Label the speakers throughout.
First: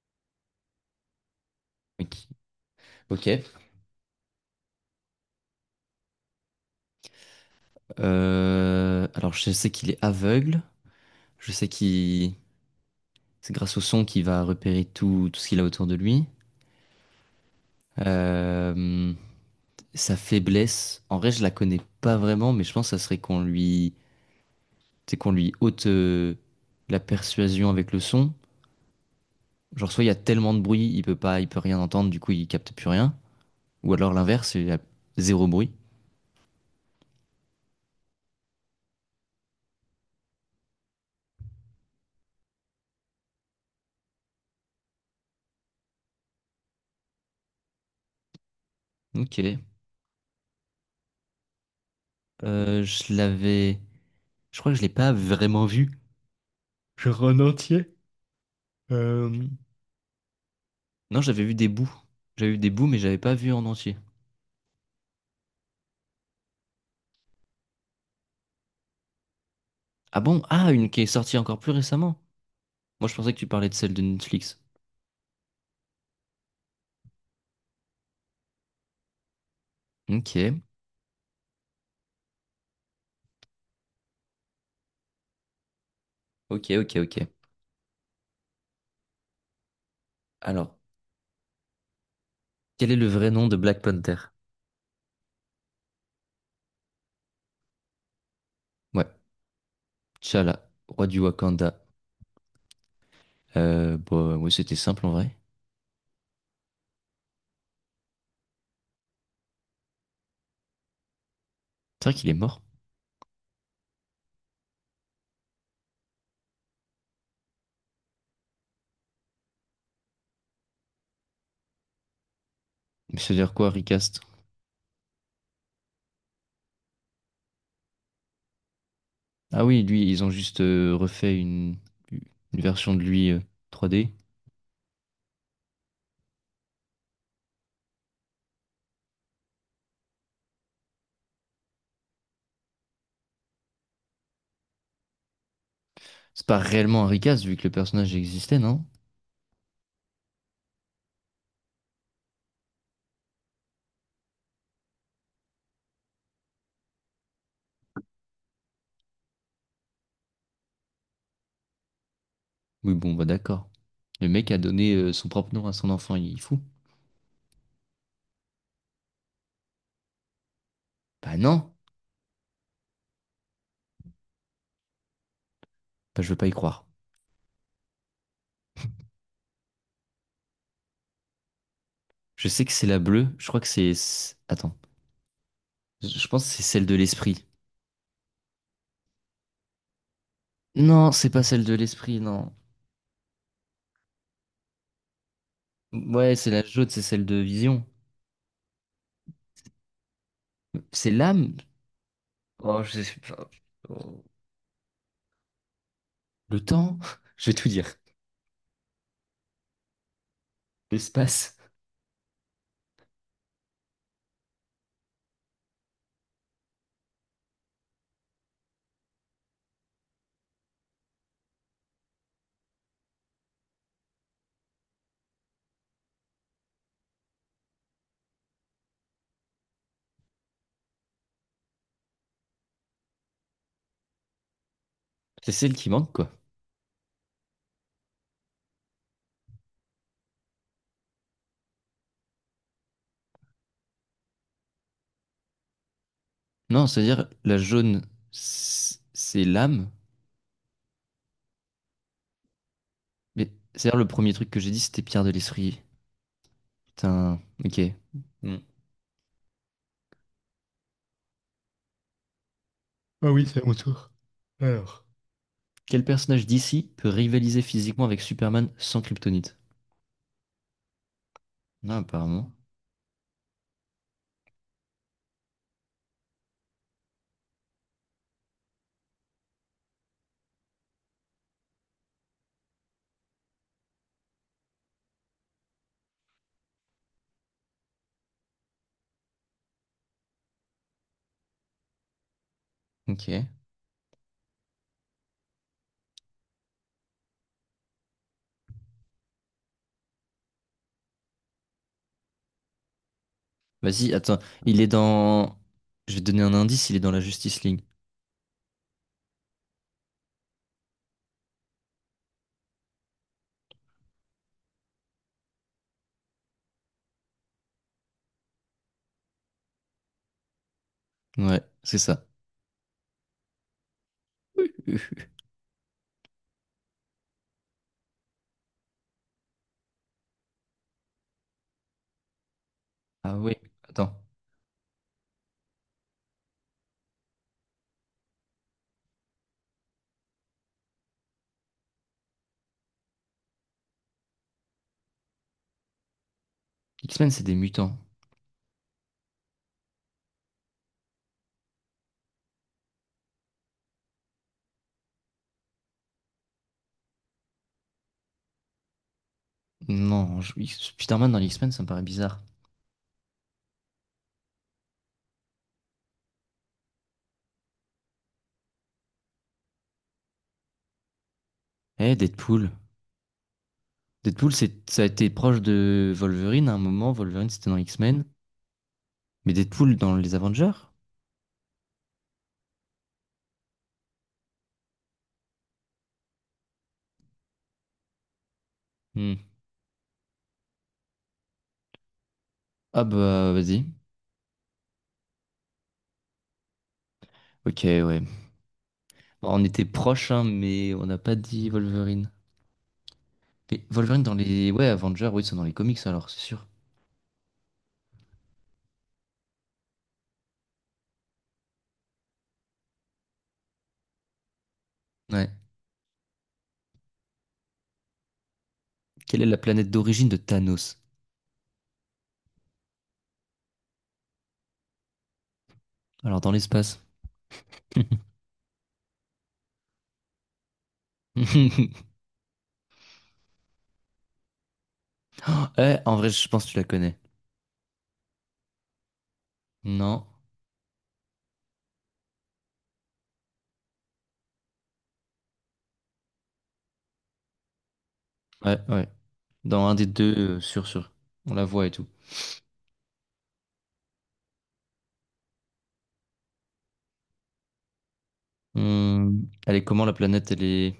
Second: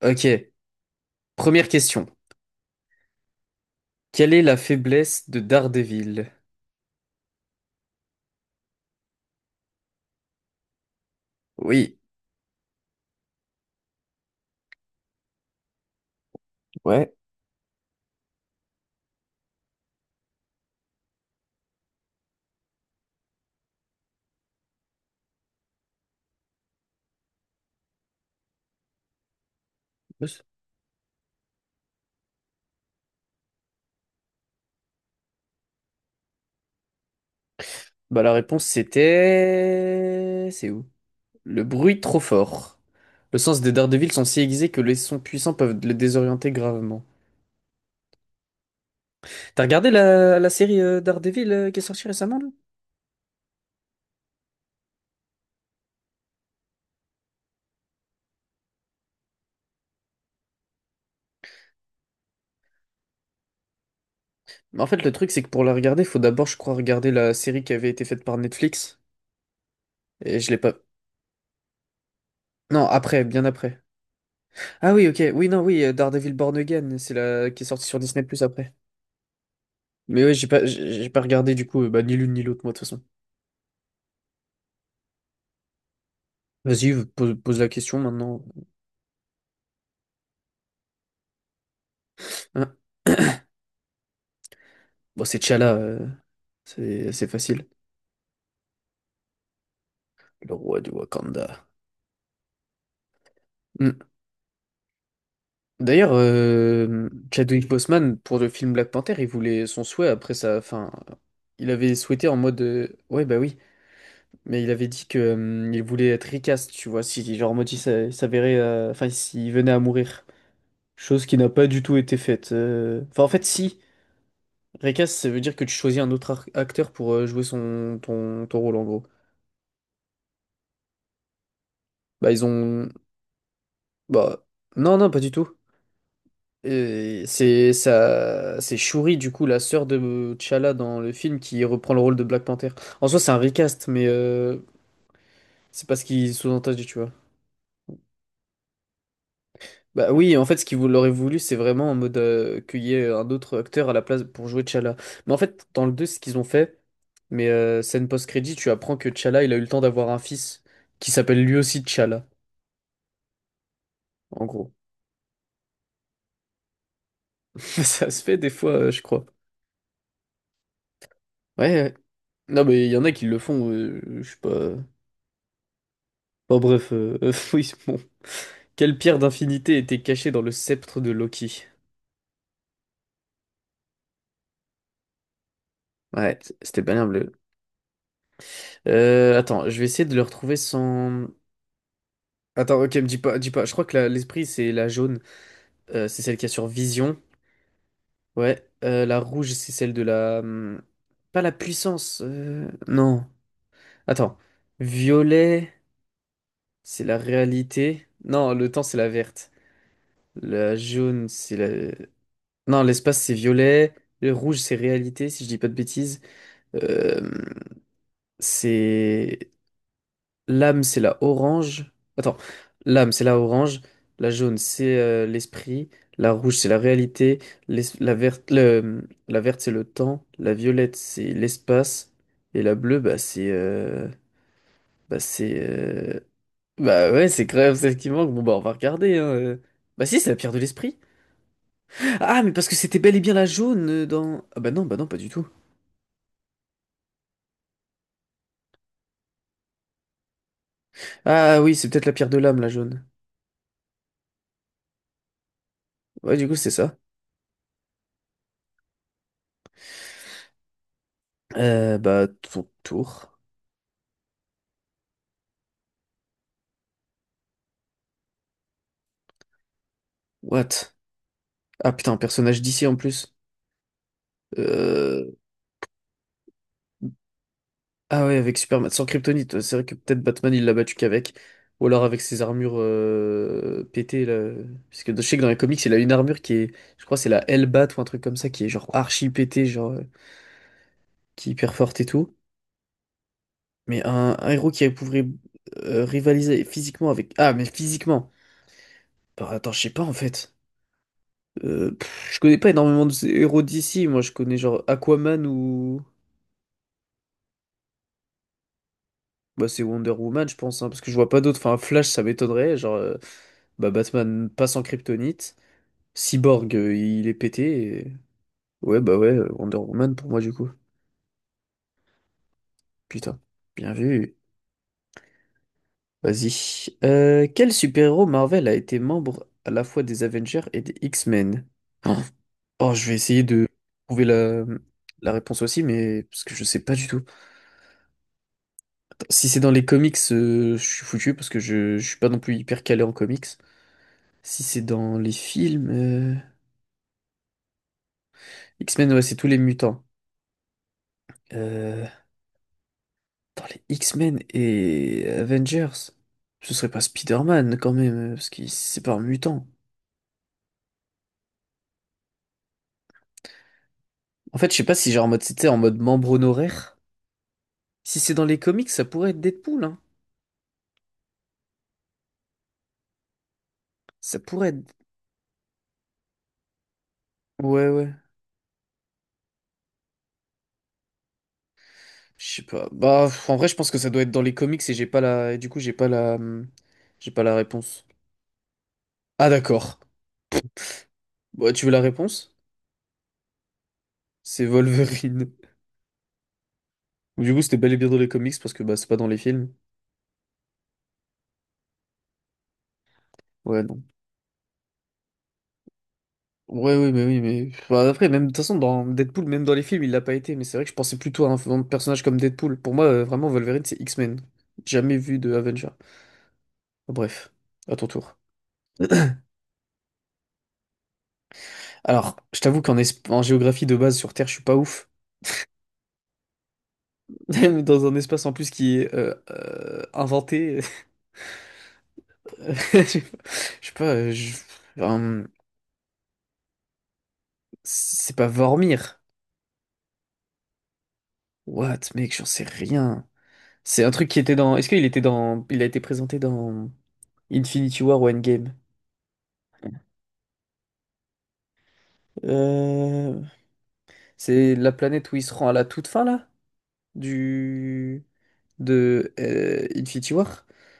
Speaker 1: Ok, première question.
Speaker 2: Ok. Ok.
Speaker 1: Quelle est la faiblesse de Daredevil?
Speaker 2: Alors, je sais qu'il est aveugle. Je sais
Speaker 1: Oui.
Speaker 2: qu'il C'est grâce au son qu'il va repérer tout ce qu'il a autour de lui.
Speaker 1: Ouais.
Speaker 2: Euh, sa faiblesse, en vrai, je la connais pas vraiment, mais je pense que ça serait qu'on lui... C'est qu'on lui ôte la persuasion avec le son. Genre, soit il y a tellement de bruit, il peut rien entendre, du coup, il capte plus rien. Ou alors l'inverse, il y a zéro bruit.
Speaker 1: Bah, la réponse c'était. C'est où? Le bruit trop fort. Le sens des Daredevil sont si aiguisés que les sons puissants peuvent le désorienter gravement.
Speaker 2: Ok.
Speaker 1: T'as regardé la série Daredevil qui est sortie récemment là?
Speaker 2: Je l'avais... Je crois que je l'ai pas vraiment vu. Genre en entier. Euh, Non, j'avais vu des bouts. J'avais vu des bouts, mais j'avais pas vu en entier.
Speaker 1: Mais en fait le truc c'est que pour la regarder, faut d'abord je crois regarder la série qui avait été faite par Netflix.
Speaker 2: Ah
Speaker 1: Et
Speaker 2: bon?
Speaker 1: je l'ai
Speaker 2: Ah,
Speaker 1: pas.
Speaker 2: une qui est sortie encore plus récemment.
Speaker 1: Non,
Speaker 2: Moi, je
Speaker 1: après,
Speaker 2: pensais que
Speaker 1: bien
Speaker 2: tu parlais de
Speaker 1: après.
Speaker 2: celle de Netflix.
Speaker 1: Ah oui, ok, oui, non, oui, Daredevil Born Again, c'est la qui est sortie sur Disney Plus après. Mais ouais, j'ai
Speaker 2: Ok,
Speaker 1: pas, j'ai pas regardé du coup, bah, ni l'une ni l'autre, moi, de toute façon.
Speaker 2: ok,
Speaker 1: Vas-y,
Speaker 2: ok, ok.
Speaker 1: pose la question maintenant.
Speaker 2: Alors,
Speaker 1: Hein.
Speaker 2: quel est le vrai nom de Black Panther?
Speaker 1: Bon, c'est T'Challa, c'est facile.
Speaker 2: Ouais,
Speaker 1: Le
Speaker 2: T'Challa,
Speaker 1: roi du
Speaker 2: roi du
Speaker 1: Wakanda.
Speaker 2: Wakanda. Euh,
Speaker 1: Hmm.
Speaker 2: bah, ouais, c'était simple en vrai.
Speaker 1: D'ailleurs, Chadwick Boseman, pour le film Black Panther, il voulait son souhait après sa fin. Il avait
Speaker 2: C'est vrai
Speaker 1: souhaité
Speaker 2: qu'il est
Speaker 1: en mode.
Speaker 2: mort.
Speaker 1: Ouais, bah oui. Mais il avait dit que, il voulait être recast, tu vois, si, genre, en mode, il s'avérait. Enfin, s'il venait à mourir. Chose qui n'a pas du tout été faite.
Speaker 2: Mais
Speaker 1: Enfin, en
Speaker 2: ça veut
Speaker 1: fait,
Speaker 2: dire quoi,
Speaker 1: si.
Speaker 2: recast?
Speaker 1: Recast, ça veut dire que tu choisis un autre acteur pour jouer son ton rôle en gros.
Speaker 2: Ah oui, lui, ils ont juste refait une,
Speaker 1: Bah ils
Speaker 2: une
Speaker 1: ont,
Speaker 2: version de lui 3D.
Speaker 1: bah, non, non, pas du tout. C'est ça, c'est Shuri du coup, la sœur de T'Challa dans le film, qui reprend le rôle de Black Panther. En soi c'est un recast, mais c'est pas ce qu'ils
Speaker 2: C'est pas
Speaker 1: sous-entendent, tu
Speaker 2: réellement un
Speaker 1: vois.
Speaker 2: recast vu que le personnage existait, non?
Speaker 1: Bah oui en fait ce qu'ils l'auraient voulu, c'est vraiment en mode, qu'il y ait un autre acteur à la place pour jouer T'Challa. Mais en fait dans le 2 ce qu'ils ont fait, mais scène post-crédit, tu apprends que T'Challa, il a eu le temps d'avoir un fils qui s'appelle lui aussi T'Challa.
Speaker 2: Oui, bon, bah d'accord. Le
Speaker 1: En
Speaker 2: mec a
Speaker 1: gros.
Speaker 2: donné son propre nom à son enfant, il est fou.
Speaker 1: Ça se fait des fois, je crois.
Speaker 2: Bah non,
Speaker 1: Ouais, ouais. Non, mais il y en a qui le font, je sais pas.
Speaker 2: bah, je veux pas y
Speaker 1: Bon,
Speaker 2: croire.
Speaker 1: bref, oui, bon. Quelle pierre d'infinité était cachée dans le sceptre de Loki?
Speaker 2: Je sais que c'est la bleue, je crois que c'est... Attends, je
Speaker 1: Ouais,
Speaker 2: pense que c'est
Speaker 1: c'était
Speaker 2: celle de
Speaker 1: bien bleu.
Speaker 2: l'esprit.
Speaker 1: Attends, je vais essayer de le retrouver
Speaker 2: Non,
Speaker 1: sans.
Speaker 2: c'est pas celle de l'esprit, non.
Speaker 1: Attends, ok, me dis pas, dis pas. Je crois que l'esprit, c'est la jaune. C'est
Speaker 2: Ouais,
Speaker 1: celle qui a
Speaker 2: c'est la
Speaker 1: sur
Speaker 2: jaune, c'est
Speaker 1: Vision.
Speaker 2: celle de Vision.
Speaker 1: Ouais, la rouge, c'est celle de la.
Speaker 2: C'est
Speaker 1: Pas la
Speaker 2: l'âme?
Speaker 1: puissance.
Speaker 2: Oh, je sais
Speaker 1: Non.
Speaker 2: pas. Oh.
Speaker 1: Attends. Violet,
Speaker 2: Le temps?
Speaker 1: c'est la
Speaker 2: Je vais tout dire.
Speaker 1: réalité. Non, le temps, c'est la verte. La jaune,
Speaker 2: L'espace.
Speaker 1: c'est la. Non, l'espace, c'est violet. Le rouge, c'est réalité, si je dis pas de bêtises. Euh, c'est. L'âme, c'est la orange. Attends, l'âme, c'est la orange. La jaune, c'est l'esprit. La rouge, c'est la réalité. La verte, la verte, c'est le temps. La violette, c'est l'espace. Et la bleue, bah, c'est. Bah,
Speaker 2: C'est
Speaker 1: c'est.
Speaker 2: celle qui manque, quoi.
Speaker 1: Bah ouais, c'est quand même celle qui manque. Bon, bah, on va regarder, hein. Bah si, c'est la pierre de l'esprit. Ah, mais parce que c'était bel et bien la jaune, dans. Ah bah non, pas du tout.
Speaker 2: Non, c'est-à-dire, la jaune, c'est l'âme.
Speaker 1: Ah oui, c'est peut-être la pierre de l'âme, la jaune.
Speaker 2: Mais c'est-à-dire, le premier truc que j'ai dit, c'était Pierre de l'esprit.
Speaker 1: Ouais, du coup, c'est ça.
Speaker 2: Putain, ok. Hmm.
Speaker 1: Bah, ton
Speaker 2: Ah
Speaker 1: tour.
Speaker 2: oui, c'est à mon tour. Alors. Quel personnage d'ici peut rivaliser physiquement avec Superman sans kryptonite?
Speaker 1: What? Ah
Speaker 2: Non,
Speaker 1: putain, un
Speaker 2: apparemment.
Speaker 1: personnage d'ici en plus. Euh... Ah ouais, avec Superman, sans Kryptonite, ouais, c'est vrai que peut-être Batman, il l'a battu qu'avec. Ou alors avec ses armures, pétées, là. Parce que je sais que dans les comics, il a une armure qui est. Je crois que c'est la Hellbat ou un truc comme ça, qui est genre archi pétée, genre. Qui est hyper forte et tout.
Speaker 2: Ok.
Speaker 1: Mais un héros qui pourrait rivaliser physiquement avec. Ah, mais physiquement. Bah, attends, je sais pas en fait. Pff, je connais pas énormément de ces héros d'ici.
Speaker 2: Vas-y,
Speaker 1: Moi, je
Speaker 2: attends.
Speaker 1: connais
Speaker 2: Il
Speaker 1: genre
Speaker 2: est
Speaker 1: Aquaman
Speaker 2: dans.
Speaker 1: ou.
Speaker 2: Je vais te donner un indice, il est dans la Justice League.
Speaker 1: Bah, c'est Wonder Woman, je pense, hein, parce que je vois pas d'autres. Enfin, Flash, ça m'étonnerait. Genre, bah, Batman passe en kryptonite. Cyborg, il est pété. Ouais, bah ouais, Wonder Woman pour moi, du coup.
Speaker 2: Ouais, c'est ça.
Speaker 1: Putain. Bien vu. Vas-y. Quel super-héros Marvel a été membre à la fois des Avengers et des X-Men? Oh. Oh, je vais
Speaker 2: Ah
Speaker 1: essayer
Speaker 2: oui,
Speaker 1: de
Speaker 2: attends.
Speaker 1: trouver la réponse aussi, mais parce que je sais pas du tout. Si c'est dans les comics, je suis foutu parce que je suis pas non plus hyper calé en comics. Si c'est dans les films,
Speaker 2: X-Men, c'est des mutants.
Speaker 1: X-Men, ouais, c'est tous les mutants. Euh, Dans les X-Men et Avengers, ce serait pas Spider-Man quand même, parce que c'est pas un mutant.
Speaker 2: Non, je- X- Spider-Man dans les X-Men, ça me paraît bizarre.
Speaker 1: En fait, je sais pas si genre en mode c'était en mode membre honoraire. Si c'est dans les comics, ça pourrait être Deadpool, hein.
Speaker 2: Eh, Deadpool.
Speaker 1: Ça
Speaker 2: Deadpool,
Speaker 1: pourrait être.
Speaker 2: ça a été proche de Wolverine à un moment. Wolverine, c'était dans
Speaker 1: Ouais, ouais.
Speaker 2: X-Men. Mais Deadpool dans les Avengers?
Speaker 1: Je sais pas. Bah, en vrai, je pense que ça doit être dans les comics et j'ai pas la. Du coup, j'ai pas la. J'ai pas la réponse.
Speaker 2: Hmm.
Speaker 1: Ah, d'accord. Bah, tu veux la réponse?
Speaker 2: Ah bah, vas-y.
Speaker 1: C'est Wolverine. Du coup, c'était
Speaker 2: Ok,
Speaker 1: bel et bien dans
Speaker 2: ouais.
Speaker 1: les comics parce que bah, c'est pas dans les
Speaker 2: Bon, on
Speaker 1: films.
Speaker 2: était proche, hein, mais on n'a pas dit Wolverine. Mais
Speaker 1: Ouais, non.
Speaker 2: Wolverine dans les... Ouais, Avengers, oui, ils sont dans les comics alors, c'est sûr.
Speaker 1: Ouais, oui, mais oui, mais. Bah, après, même de toute façon, dans Deadpool, même dans les films, il l'a pas été. Mais c'est vrai que je pensais plutôt à un personnage comme Deadpool. Pour moi, vraiment, Wolverine, c'est X-Men. Jamais vu
Speaker 2: Ouais.
Speaker 1: de Avenger. Bref, à ton tour.
Speaker 2: Quelle est la planète d'origine de Thanos?
Speaker 1: Alors, je t'avoue qu'en géographie de base sur Terre, je suis pas ouf.
Speaker 2: Alors, dans l'espace.
Speaker 1: Dans un espace en plus qui est inventé. Je sais pas, je sais pas, hum,
Speaker 2: Oh, eh, en vrai, je pense que tu la connais.
Speaker 1: c'est pas Vormir.
Speaker 2: Non.
Speaker 1: What, mec, j'en sais rien. C'est un truc qui était dans. Est-ce qu'il était dans. Il a été présenté dans Infinity War ou Endgame?
Speaker 2: Ouais, ouais. Dans un des deux, sûr, sûr. On la voit et tout.
Speaker 1: Euh, C'est la planète où il se rend à la toute fin là? Du. De
Speaker 2: Hmm, elle est comment la
Speaker 1: Infinity
Speaker 2: planète? Elle
Speaker 1: War?
Speaker 2: est...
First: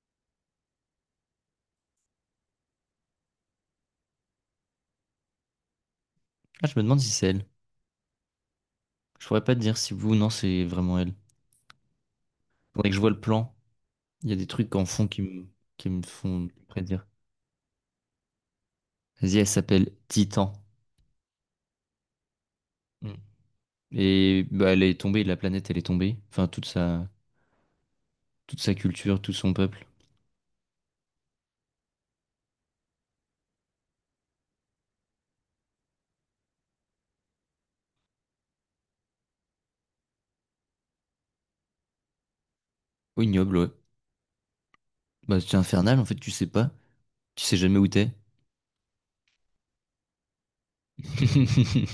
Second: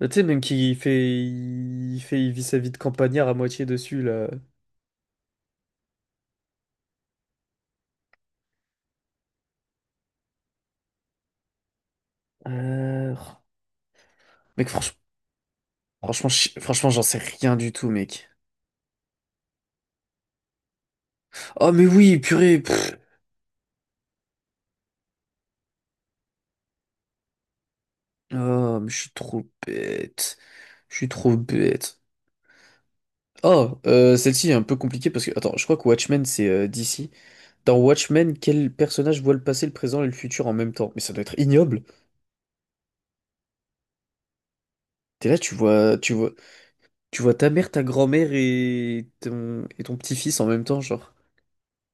Speaker 1: Là, tu sais, même qui fait. Il fait. Il vit sa vie de campagnard à moitié dessus là.
Speaker 2: Ah, je me demande si c'est elle. Je pourrais pas te dire si vous, non, c'est vraiment elle. Faudrait que je vois
Speaker 1: Euh...
Speaker 2: le plan. Il y a des
Speaker 1: Mec,
Speaker 2: trucs en
Speaker 1: franchement.
Speaker 2: fond qui me
Speaker 1: Franchement,
Speaker 2: font
Speaker 1: franchement, j'en
Speaker 2: prédire.
Speaker 1: sais rien du tout, mec.
Speaker 2: Vas-y, elle s'appelle Titan.
Speaker 1: Oh, mais oui, purée. Pff.
Speaker 2: Hmm. Et bah, elle est tombée, la planète, elle est tombée. Toute sa
Speaker 1: Oh, mais je suis
Speaker 2: culture, tout
Speaker 1: trop
Speaker 2: son peuple.
Speaker 1: bête. Je suis trop bête. Oh, celle-ci est un peu compliquée parce que, attends, je crois que Watchmen, c'est DC. Dans Watchmen, quel personnage voit le passé, le présent et le futur en même temps? Mais ça doit être ignoble.
Speaker 2: Oh, ignoble, ouais.
Speaker 1: T'es là,
Speaker 2: Bah,
Speaker 1: tu
Speaker 2: c'est
Speaker 1: vois,
Speaker 2: infernal, en
Speaker 1: tu
Speaker 2: fait,
Speaker 1: vois,
Speaker 2: tu sais pas.
Speaker 1: tu vois
Speaker 2: Tu
Speaker 1: ta
Speaker 2: sais
Speaker 1: mère,
Speaker 2: jamais
Speaker 1: ta
Speaker 2: où t'es.
Speaker 1: grand-mère et ton petit-fils en même temps, genre.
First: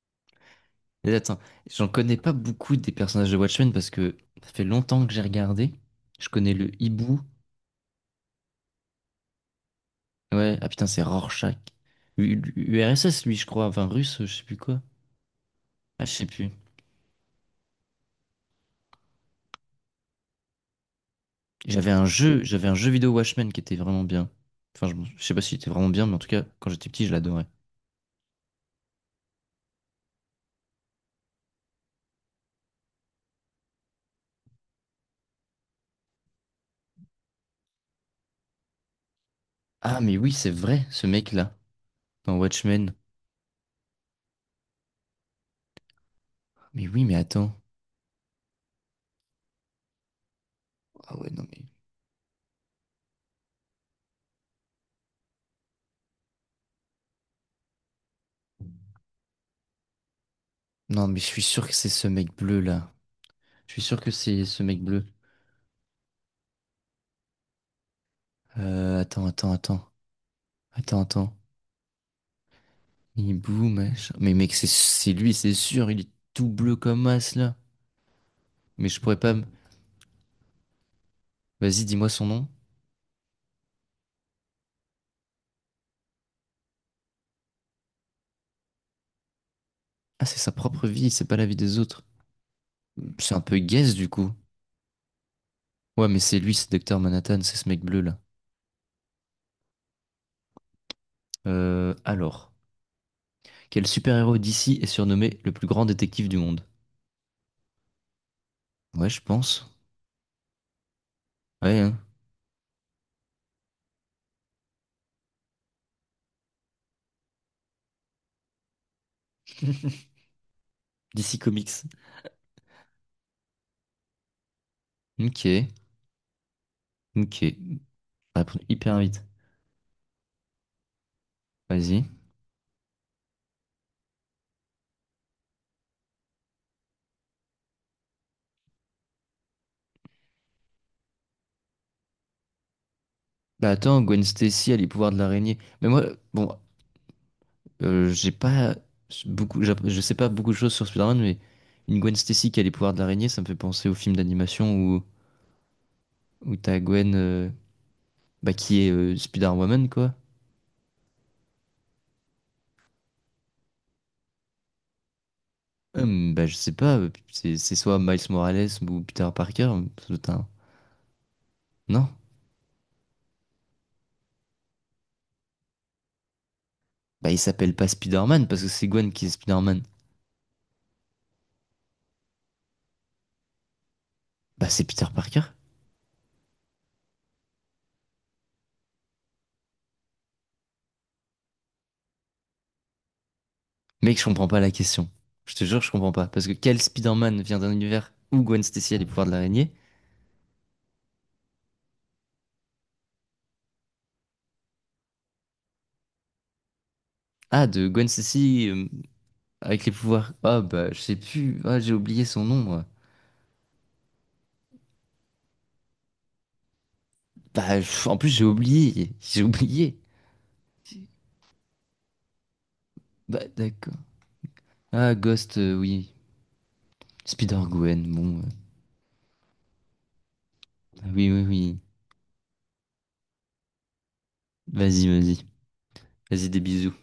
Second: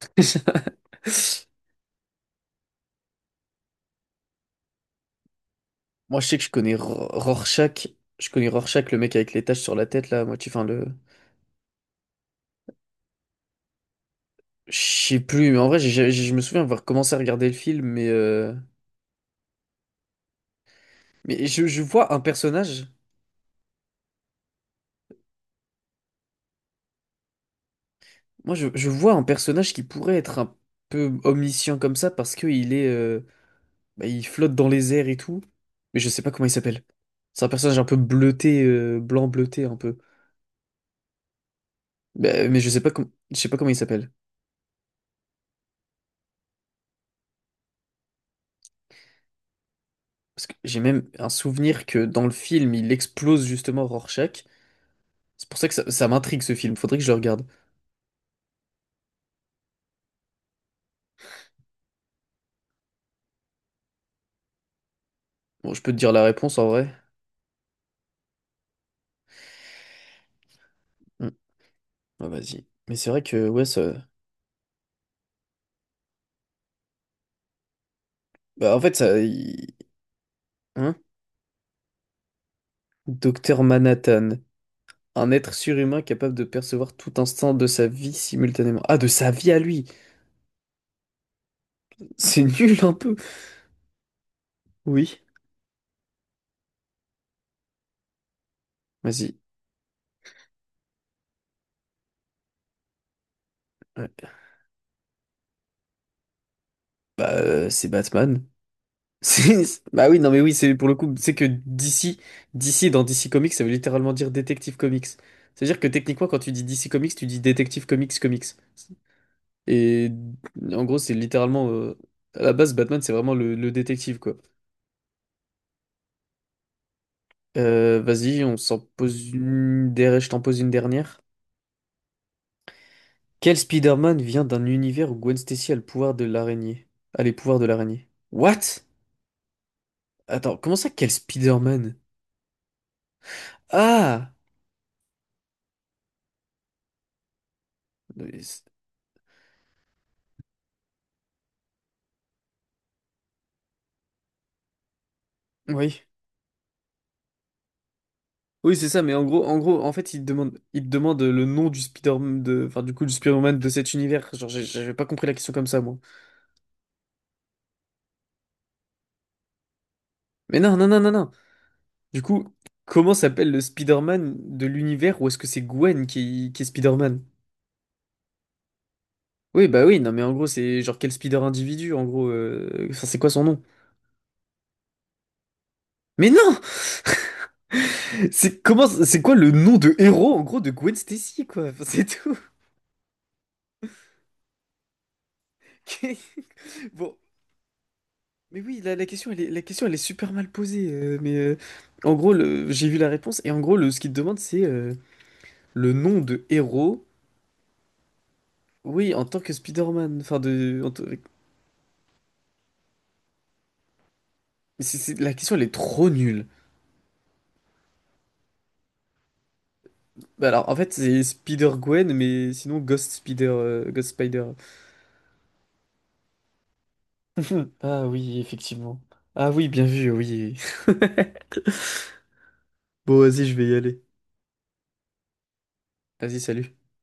Speaker 2: Mais attends, j'en connais pas beaucoup des personnages de Watchmen parce que ça fait longtemps que j'ai regardé.
Speaker 1: Moi, je
Speaker 2: Je
Speaker 1: sais que je
Speaker 2: connais le
Speaker 1: connais
Speaker 2: hibou.
Speaker 1: Rorschach. Je connais Rorschach, le mec avec les taches sur la tête, là. Moi, tu
Speaker 2: Ouais,
Speaker 1: enfin,
Speaker 2: ah
Speaker 1: le.
Speaker 2: putain, c'est Rorschach. URSS, lui, je crois. Enfin, russe, je sais plus
Speaker 1: Je
Speaker 2: quoi.
Speaker 1: sais plus, mais en vrai,
Speaker 2: Ah, je sais
Speaker 1: je me
Speaker 2: plus.
Speaker 1: souviens avoir commencé à regarder le film, mais je
Speaker 2: J'avais un
Speaker 1: vois un
Speaker 2: jeu, j'avais un
Speaker 1: personnage.
Speaker 2: jeu vidéo Watchmen qui était vraiment bien. Enfin, je sais pas s'il était vraiment bien, mais en tout cas, quand j'étais petit, je l'adorais.
Speaker 1: Moi, je vois un personnage qui pourrait être un peu omniscient comme ça parce que il est, bah, il flotte dans les airs et tout. Mais je sais pas comment il s'appelle. C'est un personnage un peu bleuté, blanc bleuté un peu.
Speaker 2: Ah, mais oui, c'est vrai, ce mec-là, dans
Speaker 1: Bah, mais je sais pas
Speaker 2: Watchmen.
Speaker 1: je sais pas comment il s'appelle.
Speaker 2: Mais oui, mais attends.
Speaker 1: Parce que j'ai même
Speaker 2: Ah
Speaker 1: un
Speaker 2: ouais, non, mais.
Speaker 1: souvenir que dans le film, il explose justement Rorschach. C'est pour ça que ça m'intrigue ce film. Faudrait que je le regarde.
Speaker 2: Non, mais je suis sûr que c'est ce mec bleu là. Je suis sûr que c'est ce mec bleu.
Speaker 1: Bon, je peux te dire la réponse en vrai.
Speaker 2: Attends, attends, attends. Attends, attends.
Speaker 1: Ah, vas-y. Mais c'est vrai que, ouais,
Speaker 2: Hibou,
Speaker 1: ça.
Speaker 2: machin. Mais mec, c'est lui, c'est sûr. Il est tout bleu comme as là.
Speaker 1: Bah, en
Speaker 2: Mais
Speaker 1: fait,
Speaker 2: je
Speaker 1: ça.
Speaker 2: pourrais pas. Me-
Speaker 1: Hein?
Speaker 2: Vas-y, dis-moi son nom.
Speaker 1: Docteur Manhattan. Un être surhumain capable de percevoir tout instant de sa vie simultanément. Ah, de sa vie à lui!
Speaker 2: Ah, c'est sa propre vie, c'est pas la vie des autres.
Speaker 1: C'est nul un peu!
Speaker 2: C'est un peu guess du coup.
Speaker 1: Oui.
Speaker 2: Ouais, mais c'est lui, c'est Docteur Manhattan, c'est ce mec bleu là.
Speaker 1: Vas-y.
Speaker 2: Alors. Quel
Speaker 1: Ouais.
Speaker 2: super-héros d'ici est surnommé le plus grand détective du monde?
Speaker 1: Bah, c'est Batman.
Speaker 2: Ouais, je pense.
Speaker 1: Bah oui, non, mais oui, c'est pour le coup, c'est que
Speaker 2: Ouais, hein.
Speaker 1: DC, DC dans DC Comics, ça veut littéralement dire Détective Comics. C'est-à-dire que techniquement, quand tu dis DC Comics, tu dis Détective Comics Comics. Et en gros, c'est
Speaker 2: DC
Speaker 1: littéralement.
Speaker 2: Comics.
Speaker 1: À la base, Batman, c'est vraiment le détective, quoi.
Speaker 2: Ok, ok. On va
Speaker 1: Vas-y, on
Speaker 2: répondre
Speaker 1: s'en
Speaker 2: hyper vite.
Speaker 1: pose une je t'en pose une dernière.
Speaker 2: Vas-y.
Speaker 1: Quel Spider-Man vient d'un univers où Gwen Stacy a le pouvoir de l'araignée? A les pouvoirs de l'araignée. What? Attends, comment ça, quel Spider-Man?
Speaker 2: Bah attends, Gwen
Speaker 1: Ah!
Speaker 2: Stacy a les pouvoirs de l'araignée. Mais moi, bon, j'ai pas beaucoup, je sais pas beaucoup de choses sur Spider-Man, mais une Gwen Stacy qui a les pouvoirs de l'araignée, ça me fait penser au film d'animation
Speaker 1: Oui.
Speaker 2: où t'as Gwen, bah,
Speaker 1: Oui,
Speaker 2: qui
Speaker 1: c'est
Speaker 2: est
Speaker 1: ça, mais en gros,
Speaker 2: Spider-Woman,
Speaker 1: en fait,
Speaker 2: quoi.
Speaker 1: il te demande le nom du spider de, enfin, du coup, du Spider-Man de cet univers. Genre, j'avais pas compris la question comme ça, moi.
Speaker 2: Bah je sais pas, c'est soit Miles Morales ou Peter Parker, putain.
Speaker 1: Mais non, non, non, non, non.
Speaker 2: Non.
Speaker 1: Du coup, comment s'appelle le Spider-Man de l'univers ou est-ce que c'est Gwen qui est Spider-Man?
Speaker 2: Bah il s'appelle pas Spider-Man parce que c'est Gwen qui est
Speaker 1: Oui,
Speaker 2: Spider-Man.
Speaker 1: bah oui, non, mais en gros, c'est genre quel speeder individu, en gros, enfin, c'est quoi son nom?
Speaker 2: Bah c'est Peter Parker.
Speaker 1: Mais non! C'est comment, c'est quoi le nom de héros, en gros, de Gwen Stacy, quoi? Enfin, c'est tout.
Speaker 2: Mec, je comprends pas la question. Je te jure, je comprends pas. Parce que quel
Speaker 1: Bon,
Speaker 2: Spider-Man vient d'un univers où
Speaker 1: mais
Speaker 2: Gwen
Speaker 1: oui, la,
Speaker 2: Stacy a les
Speaker 1: la
Speaker 2: pouvoirs
Speaker 1: question,
Speaker 2: de
Speaker 1: elle est, la
Speaker 2: l'araignée?
Speaker 1: question, elle est super mal posée, mais en gros, j'ai vu la réponse, et en gros, ce qu'il te demande, c'est le nom de héros,
Speaker 2: Ah, de Gwen Stacy
Speaker 1: oui, en tant que
Speaker 2: avec les
Speaker 1: Spider-Man,
Speaker 2: pouvoirs.
Speaker 1: enfin,
Speaker 2: Ah,
Speaker 1: de,
Speaker 2: bah, je sais plus. Ah, j'ai oublié son nom, moi.
Speaker 1: la question, elle est trop nulle.
Speaker 2: Bah, pff, en plus, j'ai oublié. J'ai oublié.
Speaker 1: Bah alors, en fait, c'est Spider-Gwen, mais sinon, Ghost
Speaker 2: Bah,
Speaker 1: Spider,
Speaker 2: d'accord.
Speaker 1: Ghost Spider.
Speaker 2: Ah, Ghost, oui.
Speaker 1: Hmm. Ah
Speaker 2: Spider-Gwen,
Speaker 1: oui,
Speaker 2: bon.
Speaker 1: effectivement. Ah oui, bien vu, oui.
Speaker 2: Ah, oui, oui, oui.
Speaker 1: Bon, vas-y, je vais y aller.
Speaker 2: Vas-y, vas-y.
Speaker 1: Vas-y,
Speaker 2: Vas-y, des
Speaker 1: salut.
Speaker 2: bisous.